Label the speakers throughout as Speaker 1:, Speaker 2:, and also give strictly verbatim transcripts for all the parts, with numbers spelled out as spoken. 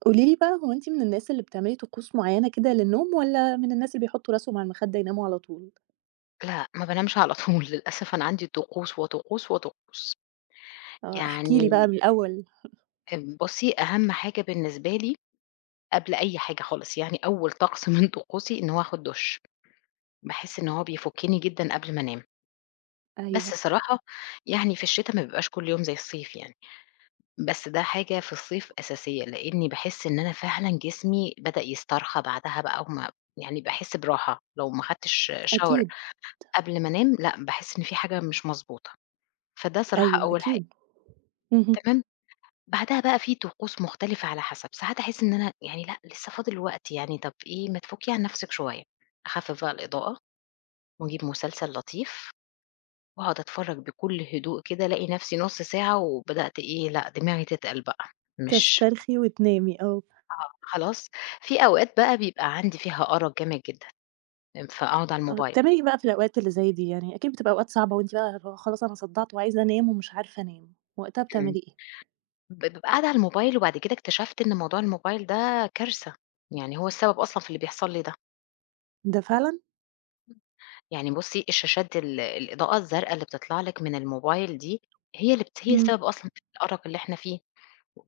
Speaker 1: قولي لي بقى هو أنتِ من الناس اللي بتعملي طقوس معيّنة كده للنوم، والّا من الناس اللي بيحطوا راسهم على المخدة يناموا على طول؟
Speaker 2: لأ، ما بانامش على طول. للأسف أنا عندي طقوس، وطقوس، وطقوس.
Speaker 1: آه، احكي لي
Speaker 2: يعني
Speaker 1: بقى من الأول.
Speaker 2: آمم بُصّي، أهم حاجة بالنسبة لي قبل أي حاجة خالص، يعني أول طقس من طقوسي إن هو آخُد دُش، باحس إن هو بيفُكِّني جدًا قبل ما أنام. بس
Speaker 1: أيوه،
Speaker 2: صراحة يعني في الشتا ما بيبقاش كل يوم زي الصيف يعني، بس ده حاجة في الصيف أساسية، لإني باحس إن أنا فعلًا جسمي بدأ يسترخى بعدها بقى وما يعني باحس براحة، لو ما خدتش shower
Speaker 1: أكيد.
Speaker 2: قبل ما أنام، لأ، باحس إن في حاجة مش مضبوطة، فده صراحة
Speaker 1: أيوه،
Speaker 2: أول حاجة.
Speaker 1: أكيد. اهم.
Speaker 2: تمام؟ بعدها بقى في طقوس مختلفة على حسب، ساعات أحس إن أنا يعني لأ، لسه فاضل وقت، يعني طَب إيه ما تفُكّي عن نَفْسِك شوية، أخفِّف بقى الإضاءة وأجيب مسلسل لطيف وأقعد أتفرّج بكل هدوء كده، ألاقي نَفْسي نُص ساعة وبدأت إيه، لأ دماغي تتقل بقى، مش
Speaker 1: تسترخي وتنامي، آه.
Speaker 2: آه، خلاص، في أوقات بقى بيبقى عندي فيها أرق جامد جدًا، فأقعد على
Speaker 1: آه،
Speaker 2: الموبايل،
Speaker 1: بتعملي إيه بقى في الأوقات اللي زي دي يعني؟ أكيد بتبقى أوقات صعبة وأنتِ بقى اللي هو خلاص أنا صدعت وعايزة أنام ومش عارفة أنام، وقتها
Speaker 2: إمم،
Speaker 1: بتعملي إيه؟
Speaker 2: ب بابقى قاعدة على الموبايل وبعد كده اكتشفت إن موضوع الموبايل ده كارثة، يعني هو السبب أصلًا في اللي بيحصل لي ده.
Speaker 1: ده فعلًا؟
Speaker 2: يعني بُصّي، الشاشات ال الإضاءة الزرقا اللي بتطلع لِك من الموبايل دي، هي اللي بت هي
Speaker 1: إمم.
Speaker 2: السبب أصلًا في الأرق اللي إحنا فيه،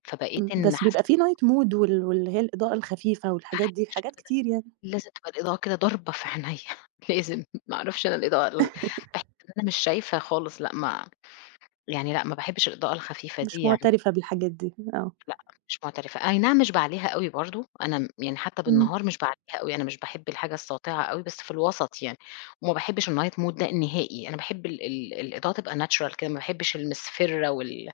Speaker 2: فبقيت
Speaker 1: إمم،
Speaker 2: إن
Speaker 1: بس
Speaker 2: حاسة
Speaker 1: بيبقى
Speaker 2: إن
Speaker 1: في night mood وال واللي هي الإضاءة الخفيفة والحاجات دي، في
Speaker 2: الشاشة
Speaker 1: حاجات
Speaker 2: ده
Speaker 1: كتير يعني.
Speaker 2: لازم تبقى الإضاءة كده ضاربة في عينيّا. لازم، ما أعرفش أنا الإضاءة ال باحس إن أنا مش شايفة خالص لأ، ما يعني لأ، ما باحبش الإضاءة الخفيفة دي
Speaker 1: مش
Speaker 2: يعني.
Speaker 1: معترفة بالحاجات دي، آه.
Speaker 2: مش معترفة، أي نعم مش باعليها أوي برضه، أنا م يعني حتى
Speaker 1: إمم.
Speaker 2: بالنهار مش باعليها أوي، أنا مش باحب الحاجة الساطعة أوي، بس في الوسط يعني، وما باحبش الnight mode ده نهائي، أنا باحب ال ال الإضاءة تبقى natural كده، ما باحبش المصفرة وال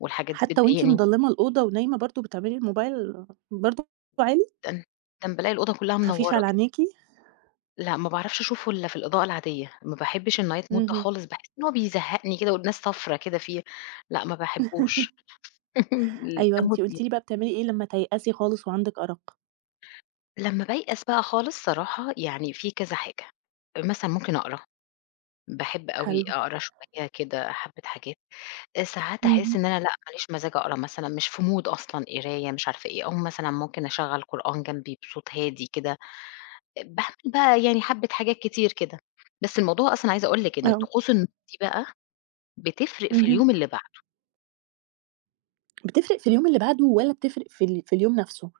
Speaker 2: والحاجات دي
Speaker 1: حتى وأنتِ
Speaker 2: بتضايقني
Speaker 1: مضلمة الأوضة ونايمة برضه بتعملي الموبايل برضه عالي؟ ما
Speaker 2: جدًا، جدًا، بالاقي الأوضة كلّها
Speaker 1: تخافيش
Speaker 2: منوّرة
Speaker 1: على
Speaker 2: كده،
Speaker 1: عينيكِ.
Speaker 2: لأ ما باعرفش أشوفه إلا في الإضاءة العادية، ما باحبش الnight mode ده
Speaker 1: اهم.
Speaker 2: خالص، باحس إن هو بيزهقني كده والناس صفرا كده فيه، لأ ما باحبوش ال
Speaker 1: أيوه،
Speaker 2: دمه
Speaker 1: أنتِ
Speaker 2: تقيل.
Speaker 1: قُلتِ لي بقى بتعملي إيه لمّا تيأسي خالص وعندِك أرق.
Speaker 2: لمّا بايأس بقى خالص صراحة يعني في كذا حاجة، مثلًا ممكن أقرا. باحب أوي
Speaker 1: حلو.
Speaker 2: أقرا شوية كده حبّة حاجات، آآ ساعات أحس
Speaker 1: اهم.
Speaker 2: إن أنا لأ، ما ليش مزاج أقرا مثلًا، مش في mood أصلًا قراية مش عارفة إيه، أقوم مثلًا ممكن أشغّل قرآن جنبي بصوت هادي كده، آه، باعمل بقى يعني حبّة حاجات كتير كده، بس الموضوع أصلًا عايزة أقول لِك إن
Speaker 1: آه.
Speaker 2: طقوس النوم دي بقى بتفرق في
Speaker 1: اهم.
Speaker 2: اليوم اللي بعده،
Speaker 1: بتفرق في اليوم اللي بعده والّا بتفرق في ال في اليوم نفسه؟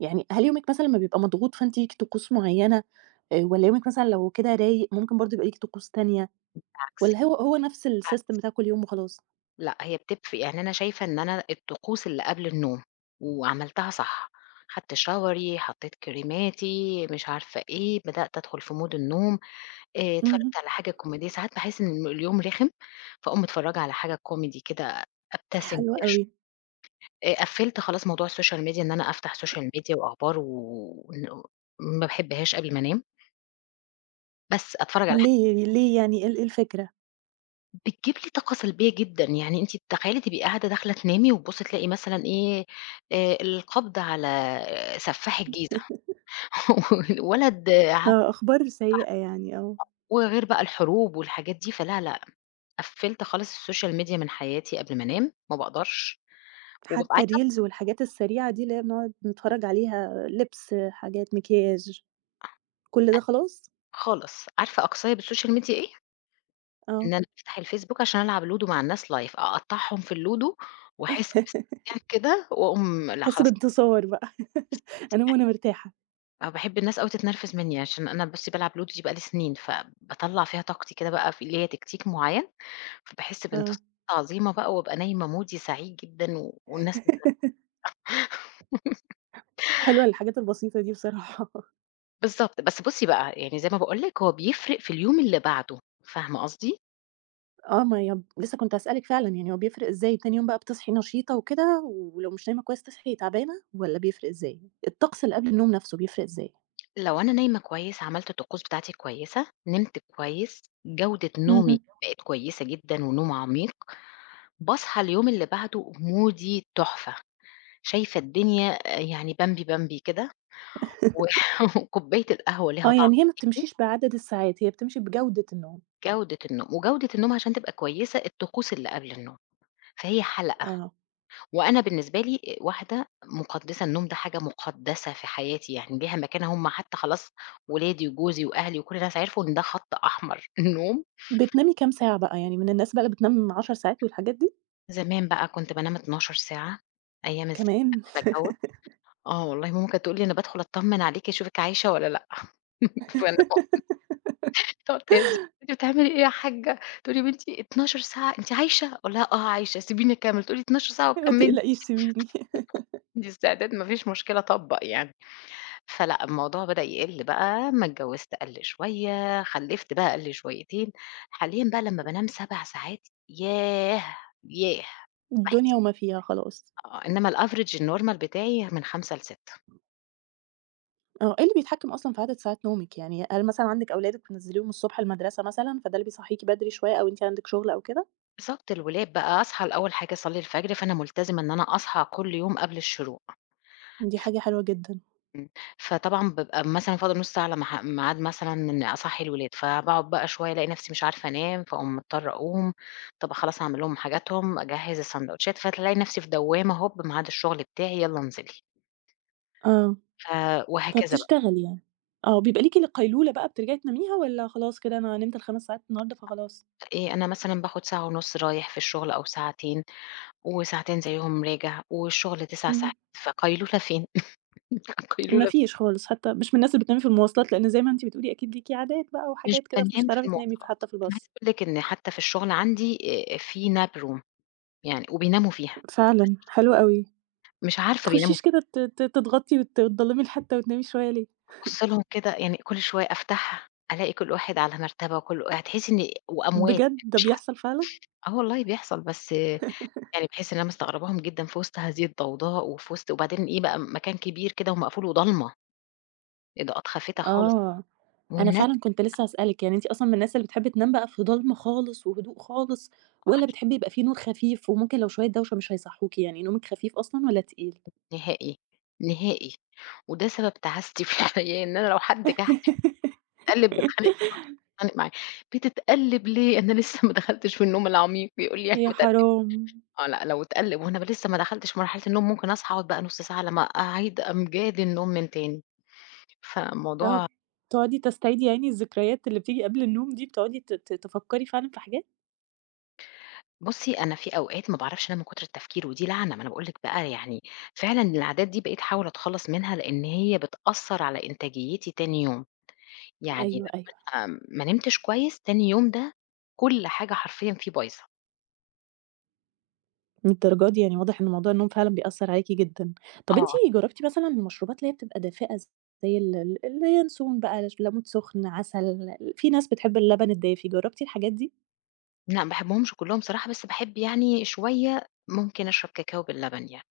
Speaker 1: يعني هل يومِك مثلًا لمّا بيبقى مضغوط فأنتِ ليكِ طقوس معيّنة، آآ والّا يومِك مثلًا لو كده رايق ممكن برضه يبقى ليكِ طقوس تانية،
Speaker 2: عكس
Speaker 1: والّا هو هو نفس الsystem بتاع كل يوم وخلاص؟
Speaker 2: لأ، هي بتفرق، يعني أنا شايفة إن أنا الطقوس اللي قبل النوم وعملتها صح، خدت شاوري، حطيت كريماتي، مش عارفة إيه، بدأت أدخل في mood النوم. آآ
Speaker 1: اهم.
Speaker 2: اتفرّجت على حاجة كوميدية، ساعات باحس إن الم اليوم رخم، فاقوم متفرّجة على حاجة كوميدي كده أبتسم
Speaker 1: حلو
Speaker 2: فيها شو
Speaker 1: أوي.
Speaker 2: آآ قفّلت خلاص موضوع الSocial Media، إن أنا أفتح Social Media وأخبار و ون ما باحبهاش قبل ما أنام، بس أتفرّج على ح
Speaker 1: ليه، ليه يعني، إيه ال إيه الفكرة؟
Speaker 2: بتجيب لي طاقة سلبية جدًا، يعني أنتِ تخيّلي تبقي قاعدة داخلة تنامي وتبُصّي تلاقي مثلًا إيه، آآ القبض على سفاح الجيزة والولد ع
Speaker 1: آه، أخبار سيئة يعني، آه.
Speaker 2: وغير بقى الحروب والحاجات دي، فلا، لأ، قفّلت خالص الSocial Media من حياتي قبل ما أنام، ما باقدرش. وبابقى
Speaker 1: حتى
Speaker 2: عايزة
Speaker 1: الreels
Speaker 2: أفصل
Speaker 1: والحاجات السريعة دي اللي هي بنقعد نتفرّج عليها، لِبْس، حاجات، مكياج، كل ده خلاص.
Speaker 2: خالص، عارفة أقصاي بالسوشيال ميديا إيه؟
Speaker 1: آه.
Speaker 2: إن أنا أفتح الفيسبوك عشان ألعب لودو مع الناس live أقطّعهم في اللودو وأحس باستمتاع كده وأقوم لأ
Speaker 1: أحس
Speaker 2: خلاص،
Speaker 1: بانتصار بقى. أنام وأنا مرتاحة.
Speaker 2: أنا باحب الناس أوي تتنرفز منّي، عشان أنا بُصّي بالعب لودو دي بقى لي سنين، فباطلّع فيها طاقتي كده بقى، في ليّا تكتيك معيّن، فباحس
Speaker 1: آه.
Speaker 2: بانتصارات عظيمة بقى وابقى نايمة مودي سعيد جدًا و والناس
Speaker 1: حلوة الحاجات البسيطة دي بصراحة.
Speaker 2: بالضبط، بس بُصّي بقى يعني زي ما باقول لِك هو بيفرق في اليوم اللي بعده، فاهمة قصدي؟
Speaker 1: آه، ما هي لسه كنت هاسألِك فعلًا، يعني هو بيفرق إزاي تاني يوم بقى، بتصحي نشيطة وكده، ولو مش نايمة كويس تصحي تعبانة، والّا بيفرق إزاي؟ الطقس اللي قبل النوم نَفْسه بيفرق إزاي؟
Speaker 2: لو أنا نايمة كويس، عملت الطقوس بتاعتي كويسة، نمت كويس، جودة نومي
Speaker 1: اهم.
Speaker 2: بقت كويسة جدًا ونوم عميق، باصحى اليوم اللي بعده مودي تحفة، شايفة الدنيا آآ يعني بمبي بمبي كده و وكوباية القهوة ليها
Speaker 1: آه،
Speaker 2: طعم
Speaker 1: يعني هي ما
Speaker 2: تاني،
Speaker 1: بتمشيش بعدد الساعات، هي بتمشي بجودة النوم.
Speaker 2: جودة النوم، وجودة النوم عشان تبقى كويسة الطقوس اللي قبل النوم، فهي حلقة،
Speaker 1: آه.
Speaker 2: وأنا بالنسبة لي آآ واحدة مقدسة، النوم ده حاجة مقدسة في حياتي، يعني ليها مكانة، هم حتى خلاص ولادي وجوزي وأهلي وكل الناس عرفوا إن ده خط أحمر، النوم
Speaker 1: بتنامي كام ساعة بقى؟ يعني من الناس بقى اللي بتنام عشر ساعات والحاجات دي؟
Speaker 2: زمان بقى كنت بانام اتناشر ساعة، أيام الس
Speaker 1: كمان!
Speaker 2: قبل ما أتجوز، آه والله ماما كانت تقول لي: "أنا بادخل أطمن عليكِ أشوفِك عايشة والّا لأ." فأنا مامتي تقعد تهزني: "أنتِ بتعملي إيه يا حاجة؟" تقول لي: "يا بنتي اتناشر ساعة أنتِ عايشة؟" أقول لها: "آه عايشة. سيبيني أكمل." تقول لي: "اتناشر ساعة
Speaker 1: ما
Speaker 2: وتكملي،
Speaker 1: تقلقيش سيبيني.
Speaker 2: عندي استعداد ما فيش مشكلة أطبّق يعني." فلأ الموضوع بدأ يقل بقى، أمّا اتجوزت قل شوية، خلّفت بقى قل شويتين، حاليًا بقى لمّا بانام سبع ساعات ياه! ياه! باحس
Speaker 1: الدنيا وما فيها خلاص.
Speaker 2: آه، إنما الaverage الnormal بتاعي من خمسة ل6.
Speaker 1: آه، إيه اللي بيتحكم أصلًا في عدد ساعات نومِك يعني؟ هل مثلًا عندِك أولادِك بتنزّليهم الصبح المدرسة مثلًا، فده اللي بيصحّيكِ بدري شوية، أو أنتِ عندِك شغل أو كده؟
Speaker 2: بالضبط، الولاد بقى أصحى لأول حاجة أصلّي الفجر، فأنا ملتزمة إن أنا أصحى كل يوم قبل الشروق،
Speaker 1: دي حاجة حلوة جدًا.
Speaker 2: إمم، فطبعًا بابقى مثلًا فاضل نُص ساعة على مح ميعاد مثلًا إني أصحّي الولاد، فباقعد بقى شوية ألاقي نفسي مش عارفة أنام، فاقوم مضطرة أقوم، طب خلاص هاعمل لهم حاجاتهم، أجهّز الساندوتشات، فتلاقي نفسي في دوّامة هوب ميعاد الشغل بتاعي يالّا انزلي،
Speaker 1: آه،
Speaker 2: ف وهكذا بقى،
Speaker 1: فبتشتغلي يعني. آه، بيبقى ليكِ ل قيلولة بقى بترجعي تناميها، والّا خلاص كده أنا نمت ال5 ساعات النهارده فخلاص؟
Speaker 2: إيه أنا مثلًا باخد ساعة ونُص رايح في الشغل أو ساعتين، وساعتين زيّهم راجع، والشغل تسع ساعات،
Speaker 1: اهم.
Speaker 2: فقيلولة فين؟
Speaker 1: ما
Speaker 2: قيلولة
Speaker 1: فيش خالص، حتى مش من الناس اللي بتنامي في المواصلات، لإن زي ما أنتِ بتقولي أكيد ليكِ عادات بقى
Speaker 2: مش
Speaker 1: وحاجات كده، فمش
Speaker 2: بانام في
Speaker 1: هتعرفي تنامي ف
Speaker 2: المؤتمرات،
Speaker 1: حتى في
Speaker 2: أنا
Speaker 1: الباص.
Speaker 2: عايزة أقول لِك إن حتى في الشغل عندي آآ في nap room يعني وبيناموا فيها،
Speaker 1: فعلًا، حلو أوي. ما
Speaker 2: مش عارفة بيناموا
Speaker 1: تخشيش
Speaker 2: فيها،
Speaker 1: كده ت ت تتغطي وت وتضلمي الحتة وتنامي شوية ليه؟
Speaker 2: بابُص لهم كده يعني كل شوية أفتحها ألاقي كل واحد على مرتبة وكل هتحسي إن وأموات،
Speaker 1: بجد ده
Speaker 2: مش حاسة
Speaker 1: بيحصل فعلًا؟
Speaker 2: آه والله بيحصل، بس يعني باحس إن أنا مستغرباهم جدًا في وسط هذه الضوضاء وفي وسط، وبعدين إيه بقى مكان كبير كده ومقفول وضلمة، إضاءات خافتة خالص
Speaker 1: آه، أنا
Speaker 2: والناس
Speaker 1: فعلًا كنت لسه هاسألِك، يعني أنتِ أصلًا من الناس اللي بتحب تنام بقى في ضلمة خالص وهدوء خالص،
Speaker 2: ما
Speaker 1: والّا
Speaker 2: بتوعيش
Speaker 1: بتحبي يبقى في نور خفيف وممكن لو شوية دوشة مش هيصحوكِ، يعني نومِك خفيف أصلًا والّا تقيل؟
Speaker 2: نهائي، نهائي، وده سبب تعاستي في الحقيقة، إن أنا لو حد جه بتتقلّب باتخانق معاه، باتخانق معاه، بتتقلّب ليه؟ أنا لسه ما دخلتش في النوم العميق، يقول لي يعني
Speaker 1: يا
Speaker 2: متقل
Speaker 1: حرام!
Speaker 2: آه لأ، لو اتقلّب وأنا ب لسه ما دخلتش في مرحلة النوم ممكن أصحى أقعد بقى نُص ساعة على ما أعيد أمجاد النوم من تاني،
Speaker 1: آه،
Speaker 2: فالموضوع
Speaker 1: بتقعدي تستعيدي يعني الذكريات اللي بتيجي قبل النوم دي، بتقعدي ت ت تفكّري فعلًا في حاجات؟
Speaker 2: بُصّي أنا في أوقات ما باعرفش أنام من كتر التفكير ودي لعنة، ما أنا باقول لِك بقى يعني فعلًا العادات دي بقيت أحاول أتخلّص منها لإن هي بتأثّر على إنتاجيتي تاني يوم، يعني
Speaker 1: أيوه، أيوه.
Speaker 2: لمّا أبقى ما نمتش كويس، تاني يوم ده كل حاجة حرفيًا فيه بايظة.
Speaker 1: للدرجة دي! يعني واضح إن موضوع النوم فعلًا بيأثّر عليكِ جدًا. طَب أنتِ
Speaker 2: آه.
Speaker 1: جرّبتِ مثلًا المشروبات اللي هي بتبقى دافئة زي ال ال اليانسون بقى، ليمون سُخن، عسل، في ناس بتحب اللبن الدافي، جرّبتِ الحاجات دي؟
Speaker 2: لأ، ما باحبهمش كلّهم صراحة، بس باحب يعني شوية ممكن أشرب كاكاو باللبن يعني،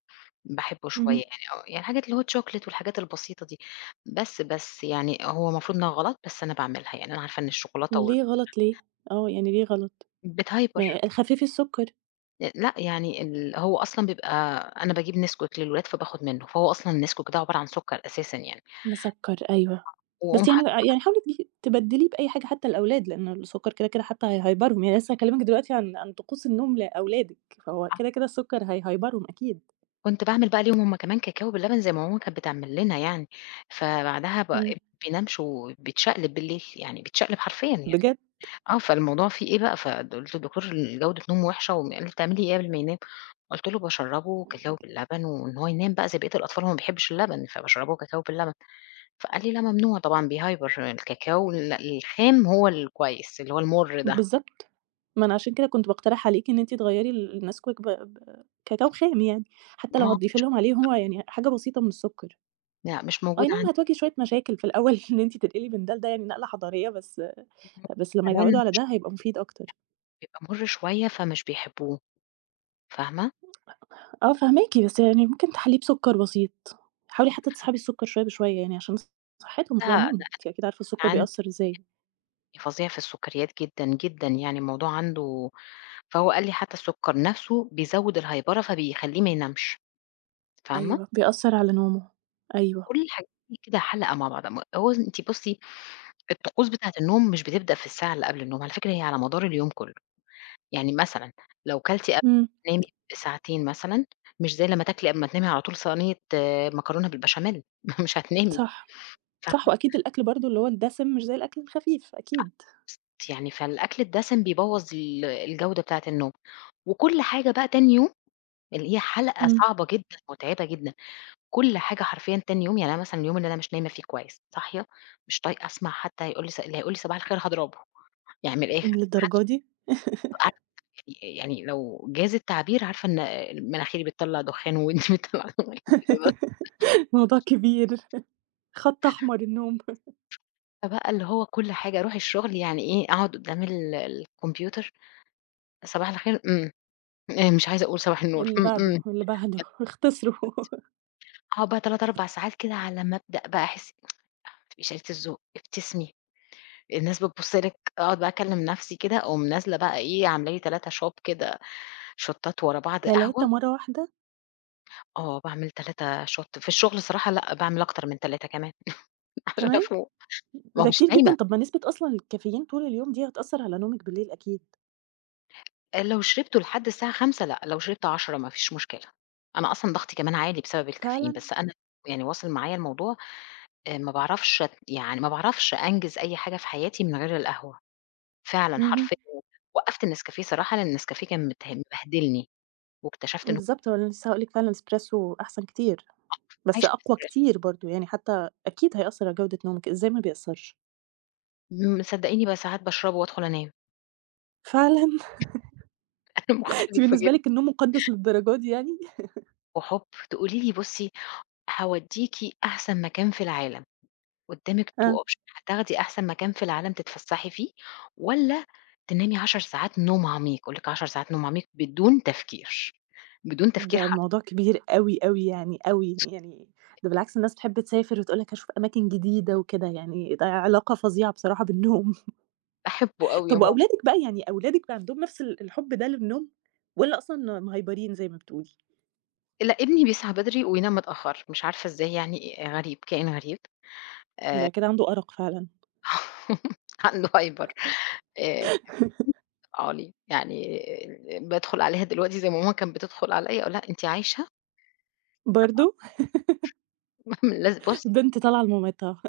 Speaker 2: باحبه شوية
Speaker 1: اهم.
Speaker 2: يعني آه، يعني الحاجات اللي هو الchocolate والحاجات البسيطة دي، بس بس يعني هو المفروض إنها غلط، بس أنا باعملها، يعني أنا عارفة إن الشوكولاتة وال
Speaker 1: ليه غلط، ليه؟ آه، يعني ليه غلط؟
Speaker 2: بتهيبر
Speaker 1: ما خفّفي السُكّر.
Speaker 2: آآ، لأ يعني ال هو أصلًا بيبقى، أنا باجيب نسكويك للولاد فباخد منه، فهو أصلًا النسكويك ده عبارة عن سكر أساسًا يعني،
Speaker 1: مسكّر، أيوه.
Speaker 2: واقوم
Speaker 1: بس يعني
Speaker 2: حاطة
Speaker 1: آه، يعني حاولي تجيبي تبدّليه بأي حاجة حتى الأولاد، لإن السُكّر كده كده حتى هيهيبرهم، يعني لسه هاكلّمِك دلوقتي عن عن طقوس النوم لأولادِك، فهو كده كده السُكّر هيهيبرهم أكيد.
Speaker 2: كنت باعمل بقى ليهم هُم كمان كاكاو باللبن زي ما ماما كانت بتعمل لنا يعني، فبعدها ب
Speaker 1: إمم.
Speaker 2: بينامش وبيتشقلب بالليل، يعني بيتشقلب حرفيًا يعني.
Speaker 1: بجد.
Speaker 2: آه، فالموضوع فيه إيه بقى، فقُلت للدكتور جودة نومه وِحشة وم قال لي: "بتعملي إيه قبل ما ينام؟" قُلت له: "باشرّبه كاكاو باللبن، وإن هو ينام بقى زي بقية الأطفال، هو ما بيحبش اللبن، فباشرّبه كاكاو باللبن." فقال لي: "لأ ممنوع طبعًا، بيهايبر، الكاكاو ال الخام هو الكويس اللي هو المُر ده."
Speaker 1: بالضبط. ما أنا عشان كده كنت باقترح عليكِ إن أنتِ تغيّري ال النسكويك ب ب كاكاو خام يعني، حتى
Speaker 2: ما
Speaker 1: لو
Speaker 2: هو
Speaker 1: هتضيفي
Speaker 2: مش
Speaker 1: لهم عليه هو يعني حاجة بسيطة من السُكّر.
Speaker 2: لأ، مش
Speaker 1: أي
Speaker 2: موجود
Speaker 1: نعم،
Speaker 2: عندي،
Speaker 1: هتواجهي شوية مشاكل في الأول. إن أنتِ تنقلي من ده لده يعني نقلة حضارية، بس بس لمّا
Speaker 2: كمان
Speaker 1: يتعوّدوا على ده هيبقى مفيد أكتر.
Speaker 2: بيبقى مُر شوية فمش بيحبوه، فاهمة؟
Speaker 1: آه، فاهماكِ، بس يعني ممكن تحلّيه بسُكّر بسيط، حاولي حتى تسحبي السُكّر شوية بشوية يعني عشان صحتهم في
Speaker 2: لأ،
Speaker 1: العموم،
Speaker 2: لأ
Speaker 1: أنتِ أكيد عارفة السُكّر
Speaker 2: عندي
Speaker 1: بيأثّر إزاي.
Speaker 2: فظيع في السكريات جدًا، جدًا يعني الموضوع عنده، فهو قال لي: "حتى السُكّر نَفْسه بيزوّد الهايبرة فبيخلّيه ما ينامش." فاهمة،
Speaker 1: أيوه، بيأثّر على نومه. أيوه.
Speaker 2: كل الحاجات دي كده حلقة مع بعضها، م هو أنتِ بُصّي الطقوس بتاعة النوم مش بتبدأ في الساعة اللي قبل النوم، على فكرة هي على مدار اليوم كله، يعني مثلًا لو كلتِ قبل
Speaker 1: إمم.
Speaker 2: ما تنامي بساعتين مثلًا، مش زي لمّا تاكلي قبل ما تنامي على طول صينية آه، مكرونة بالبشاميل، مش هتنامي،
Speaker 1: صح. صح،
Speaker 2: فاهمة،
Speaker 1: وأكيد الأكل برضه اللي هو الدسم مش زي الأكل الخفيف أكيد.
Speaker 2: بالضبط يعني فالأكل الدسم بيبوّظ ال الجودة بتاعة النوم، وكل حاجة بقى تاني يوم اللي هي حلقة
Speaker 1: إمم.
Speaker 2: صعبة جدًا، متعبة جدًا. كل حاجة حرفيًا تاني يوم، يعني أنا مثلًا اليوم اللي أنا مش نايمة فيه كويس، صاحية مش طايقة أسمع، حتى هيقول لي ص اللي هيقول لي صباح الخير هاضربه، يعني من الآخر ما
Speaker 1: للدرجة
Speaker 2: حدش
Speaker 1: دي!
Speaker 2: عارفة، يعني يعني لو جاز التعبير عارفة إن مناخيري بتطلّع دخان وودني بتطلّع دخان كده بس،
Speaker 1: موضوع كبير. خَط أحمر النوم.
Speaker 2: فبقى اللي هو كل حاجة أروح الشغل، يعني إيه أقعد قدام ال الكمبيوتر صباح الخير، إمم، آآ مش عايزة أقول صباح النور،
Speaker 1: اللي
Speaker 2: إمم،
Speaker 1: بعده،
Speaker 2: إمم،
Speaker 1: اللي بعده. اختصروا.
Speaker 2: أقعد بقى تلاتة، أربع ساعات كده على ما أبدأ بقى أحس بشهادة الذوق، ابتسمي. الناس بتبُص لِك، أقعد بقى أكلّم نَفْسي كده، أقوم نازلة بقى إيه، عاملة لي تلات shot كده، شوتّات ورا بعض
Speaker 1: تلات
Speaker 2: قهوة،
Speaker 1: مرّة واحدة!
Speaker 2: آه، باعمل تلات shot في الشغل صراحة، لأ، باعمل أكتر من تلاتة كمان عشان
Speaker 1: كمان!
Speaker 2: أفوق، ما هو
Speaker 1: ده
Speaker 2: مش
Speaker 1: كتير
Speaker 2: نايمة،
Speaker 1: جدًا. طَب ما نسبة أصلًا الكافيين طول اليوم دي هتأثّر على نومِك بالليل أكيد.
Speaker 2: آآ لو شربته لحد الساعة الخامسة لأ، لو شربت العاشرة ما فيش مشكلة، أنا أصلًا ضغطي كمان عالي بسبب الcaffeine،
Speaker 1: فعلًا.
Speaker 2: بس أنا يعني واصل معايا الموضوع، آآ ما باعرفش أت يعني ما باعرفش أنجز أي حاجة في حياتي من غير القهوة، فعلًا
Speaker 1: اهم.
Speaker 2: حرفيًا وقّفت النسكافيه صراحة، لإن النسكافيه كان مته مبهدلني، واكتشفت إن هو
Speaker 1: بالضبط، هو اللي أنا لسه هاقول لِك فعلًا الإسبريسو أحسن كتير، بس
Speaker 2: عايشة في
Speaker 1: أقوى كتير برضه، يعني حتى أكيد هيأثّر على جودة نومِك، إزاي ما بيأثّرش؟
Speaker 2: امم، صدقيني بقى ساعات باشربه وأدخل أنام،
Speaker 1: فعلًا.
Speaker 2: أنا
Speaker 1: أنتِ
Speaker 2: مختلفة
Speaker 1: بالنسبة
Speaker 2: جدًا.
Speaker 1: لِك النوم مُقدّس للدرجة دي يعني؟
Speaker 2: وحُب، تقولي لي بُصّي هاوديكِ أحسن مكان في العالم، قدامِك two
Speaker 1: آه.
Speaker 2: option، هتاخدي أحسن مكان في العالم تتفسحي فيه، والّا تنامي عشر ساعات نوم عميق، أقول لِك عشر ساعات نوم عميق بدون تفكير، بدون تفكير
Speaker 1: ده
Speaker 2: حرفيًا،
Speaker 1: الموضوع كبير أوي، أوي، يعني أوي، يعني ده بالعكس، الناس بتحب تسافر وتقول لك هاشوف أماكن جديدة وكده، يعني ده علاقة فظيعة بصراحة بالنوم.
Speaker 2: باحبه أوي يا
Speaker 1: طب
Speaker 2: ماما.
Speaker 1: وأولادِك بقى، يعني أولادِك بقى عندهم نفس ال الحُب ده للنوم، والّا أصلًا مهيبرين زي ما بتقولي؟
Speaker 2: لأ ابني بيصحى بدري وينام متأخر، مش عارفة إزاي، يعني غريب، كائن غريب
Speaker 1: ده كده عنده أرق فعلًا.
Speaker 2: عنده هايبر آآ عالي، يعني بادخل عليها دلوقتي زي ما ماما كانت بتدخل عليَّ أقول لها: "أنتِ عايشة؟"
Speaker 1: برضه؟
Speaker 2: لازم بُصّي،
Speaker 1: البنت طالعة لمامتها.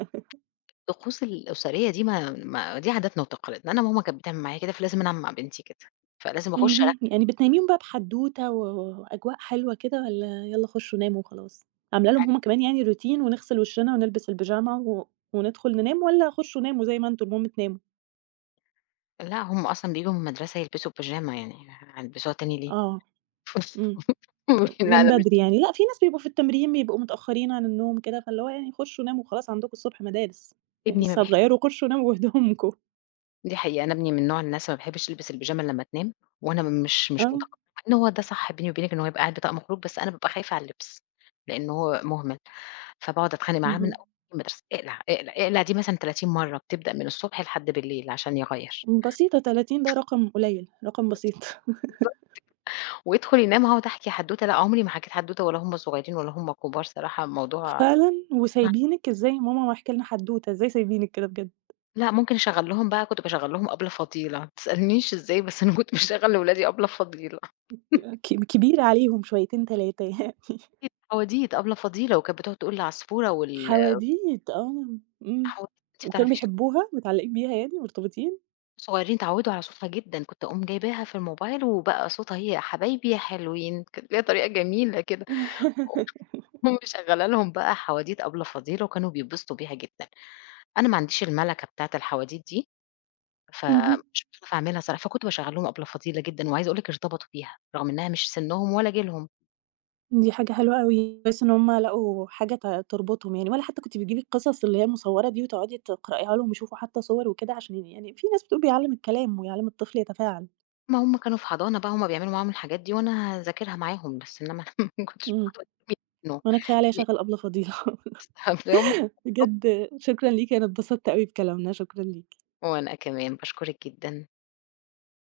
Speaker 2: الطقوس الأسرية دي ما ما دي عاداتنا وتقاليدنا، أنا ماما كانت بتعمل معايا كده، فلازم أنا أعمل مع بنتي كده، فلازم أخش
Speaker 1: اهم.
Speaker 2: أركِّز
Speaker 1: يعني بتنيّميهم بقى بحدوتة و وأجواء حلوة كده، والّا يالّا خشّوا ناموا وخلاص؟ عاملة لهم
Speaker 2: حاجة
Speaker 1: هم كمان يعني روتين، ونغسل وشّنا ونلبس البيجامة و وندخل ننام، والّا خشّوا ناموا زي ما أنتم المهم تناموا؟
Speaker 2: لا هُم أصلًا بييجوا من المدرسة يلبسوا بيجامة يعني، هيلبسوها تاني ليه؟
Speaker 1: آه. إمم.
Speaker 2: لا،
Speaker 1: من
Speaker 2: لا مش
Speaker 1: بدري يعني. لأ، في ناس بيبقوا في التمرين بيبقوا متأخرين عن النوم كده، فاللي هو يعني خشّوا ناموا وخلاص عندكم الصبح مدارس،
Speaker 2: ابني ما
Speaker 1: لسه
Speaker 2: بيحبش
Speaker 1: هتغيّروا خشّوا ناموا بهدومكم.
Speaker 2: دي حقيقة، أنا ابني من نوع الناس ما باحبش ألبس البيجامة لمّا تنام، وأنا مش مش
Speaker 1: آه.
Speaker 2: متقبلة إن هو ده صح، بيني وبينك إن هو يبقى قاعد بطقم خروج، بس أنا بابقى خايفة على اللبس، لإن هو مهمل، فباقعد أتخانق معاه من
Speaker 1: اهم.
Speaker 2: أول يوم مدرسة، اقلع، اقلع، اقلع دي مثلًا تلاتين مرة، بتبدأ من الصبح لحد بالليل عشان يغيّر،
Speaker 1: بسيطة، تلاتين ده رقم قليل، رقم بسيط.
Speaker 2: بالضبط. ويدخل ينام أقعد أحكي حدوتة، لأ عمري ما حكيت حدوتة ولا هُم صغيرين ولا هُم كبار، صراحة الموضوع،
Speaker 1: فعلًا؟ وسايبينِك؟ إزاي ماما ما احكي لنا حدوتة؟ إزاي سايبينِك كده بجد؟
Speaker 2: لأ ممكن أشغّل لهم، بقى كنت باشغّل لهم أبلة فضيلة، ما تسألنيش إزاي، بس أنا كنت باشغّل لولادي أبلة فضيلة.
Speaker 1: ك كبيرة عليهم شويتين. تلاتة.
Speaker 2: بتعوّديه، دي أبلة فضيلة، وكانت بتقعد تقول العصفورة وال
Speaker 1: حواديت، آه. إمم.
Speaker 2: حو- أنتِ ما
Speaker 1: وكانوا
Speaker 2: تعرفيش،
Speaker 1: بيحبوها، متعلقين بيها يعني، مرتبطين.
Speaker 2: صغيرين اتعوّدوا على صوتها جدًا، كنت أقوم جايباها في الموبايل وبقى صوتها هي، يا حبايبي يا حلوين، كانت ليها طريقة جميلة كده، وأقوم مشغّلة لهم بقى حواديت أبلة فضيلة وكانوا بيتبسطوا بيها جدًا، أنا ما عنديش المَلَكة بتاعة الحواديت دي،
Speaker 1: اهم.
Speaker 2: فمش باعرف أعملها صراحة، فكنت باشغّل لهم أبلة فضيلة جدًا، وعايزة أقول لِك ارتبطوا بيها، رغم إنها مش سِنّهم ولا جيلهم،
Speaker 1: دي حاجة حلوة أوي، كويس إن هُم لقوا حاجة ت تربطهم يعني، والّا حتى كنتِ بتجيبي القصص اللي هي مصورة دي وتقعدي تقرأيها لهم ويشوفوا حتى صور وكده، عشان يعني في ناس بتقول بيعلّم الكلام ويعلّم الطفل يتفاعل.
Speaker 2: أمّا هُم كانوا في حضانة بقى هُم بيعملوا معاهم الحاجات دي وأنا هاذاكرها معاهم، بس إنّما أنا ما كنتش
Speaker 1: إمم.
Speaker 2: كنت بتمي- منه.
Speaker 1: وأنا كفاية عليَّ شغل أبلة فضيلة.
Speaker 2: حافظاهم.
Speaker 1: بجد شكرًا ليكِ، أنا اتبسطت أوي بكلامنا، شكرًا ليكِ.
Speaker 2: وأنا كمان باشكرِك جدًا.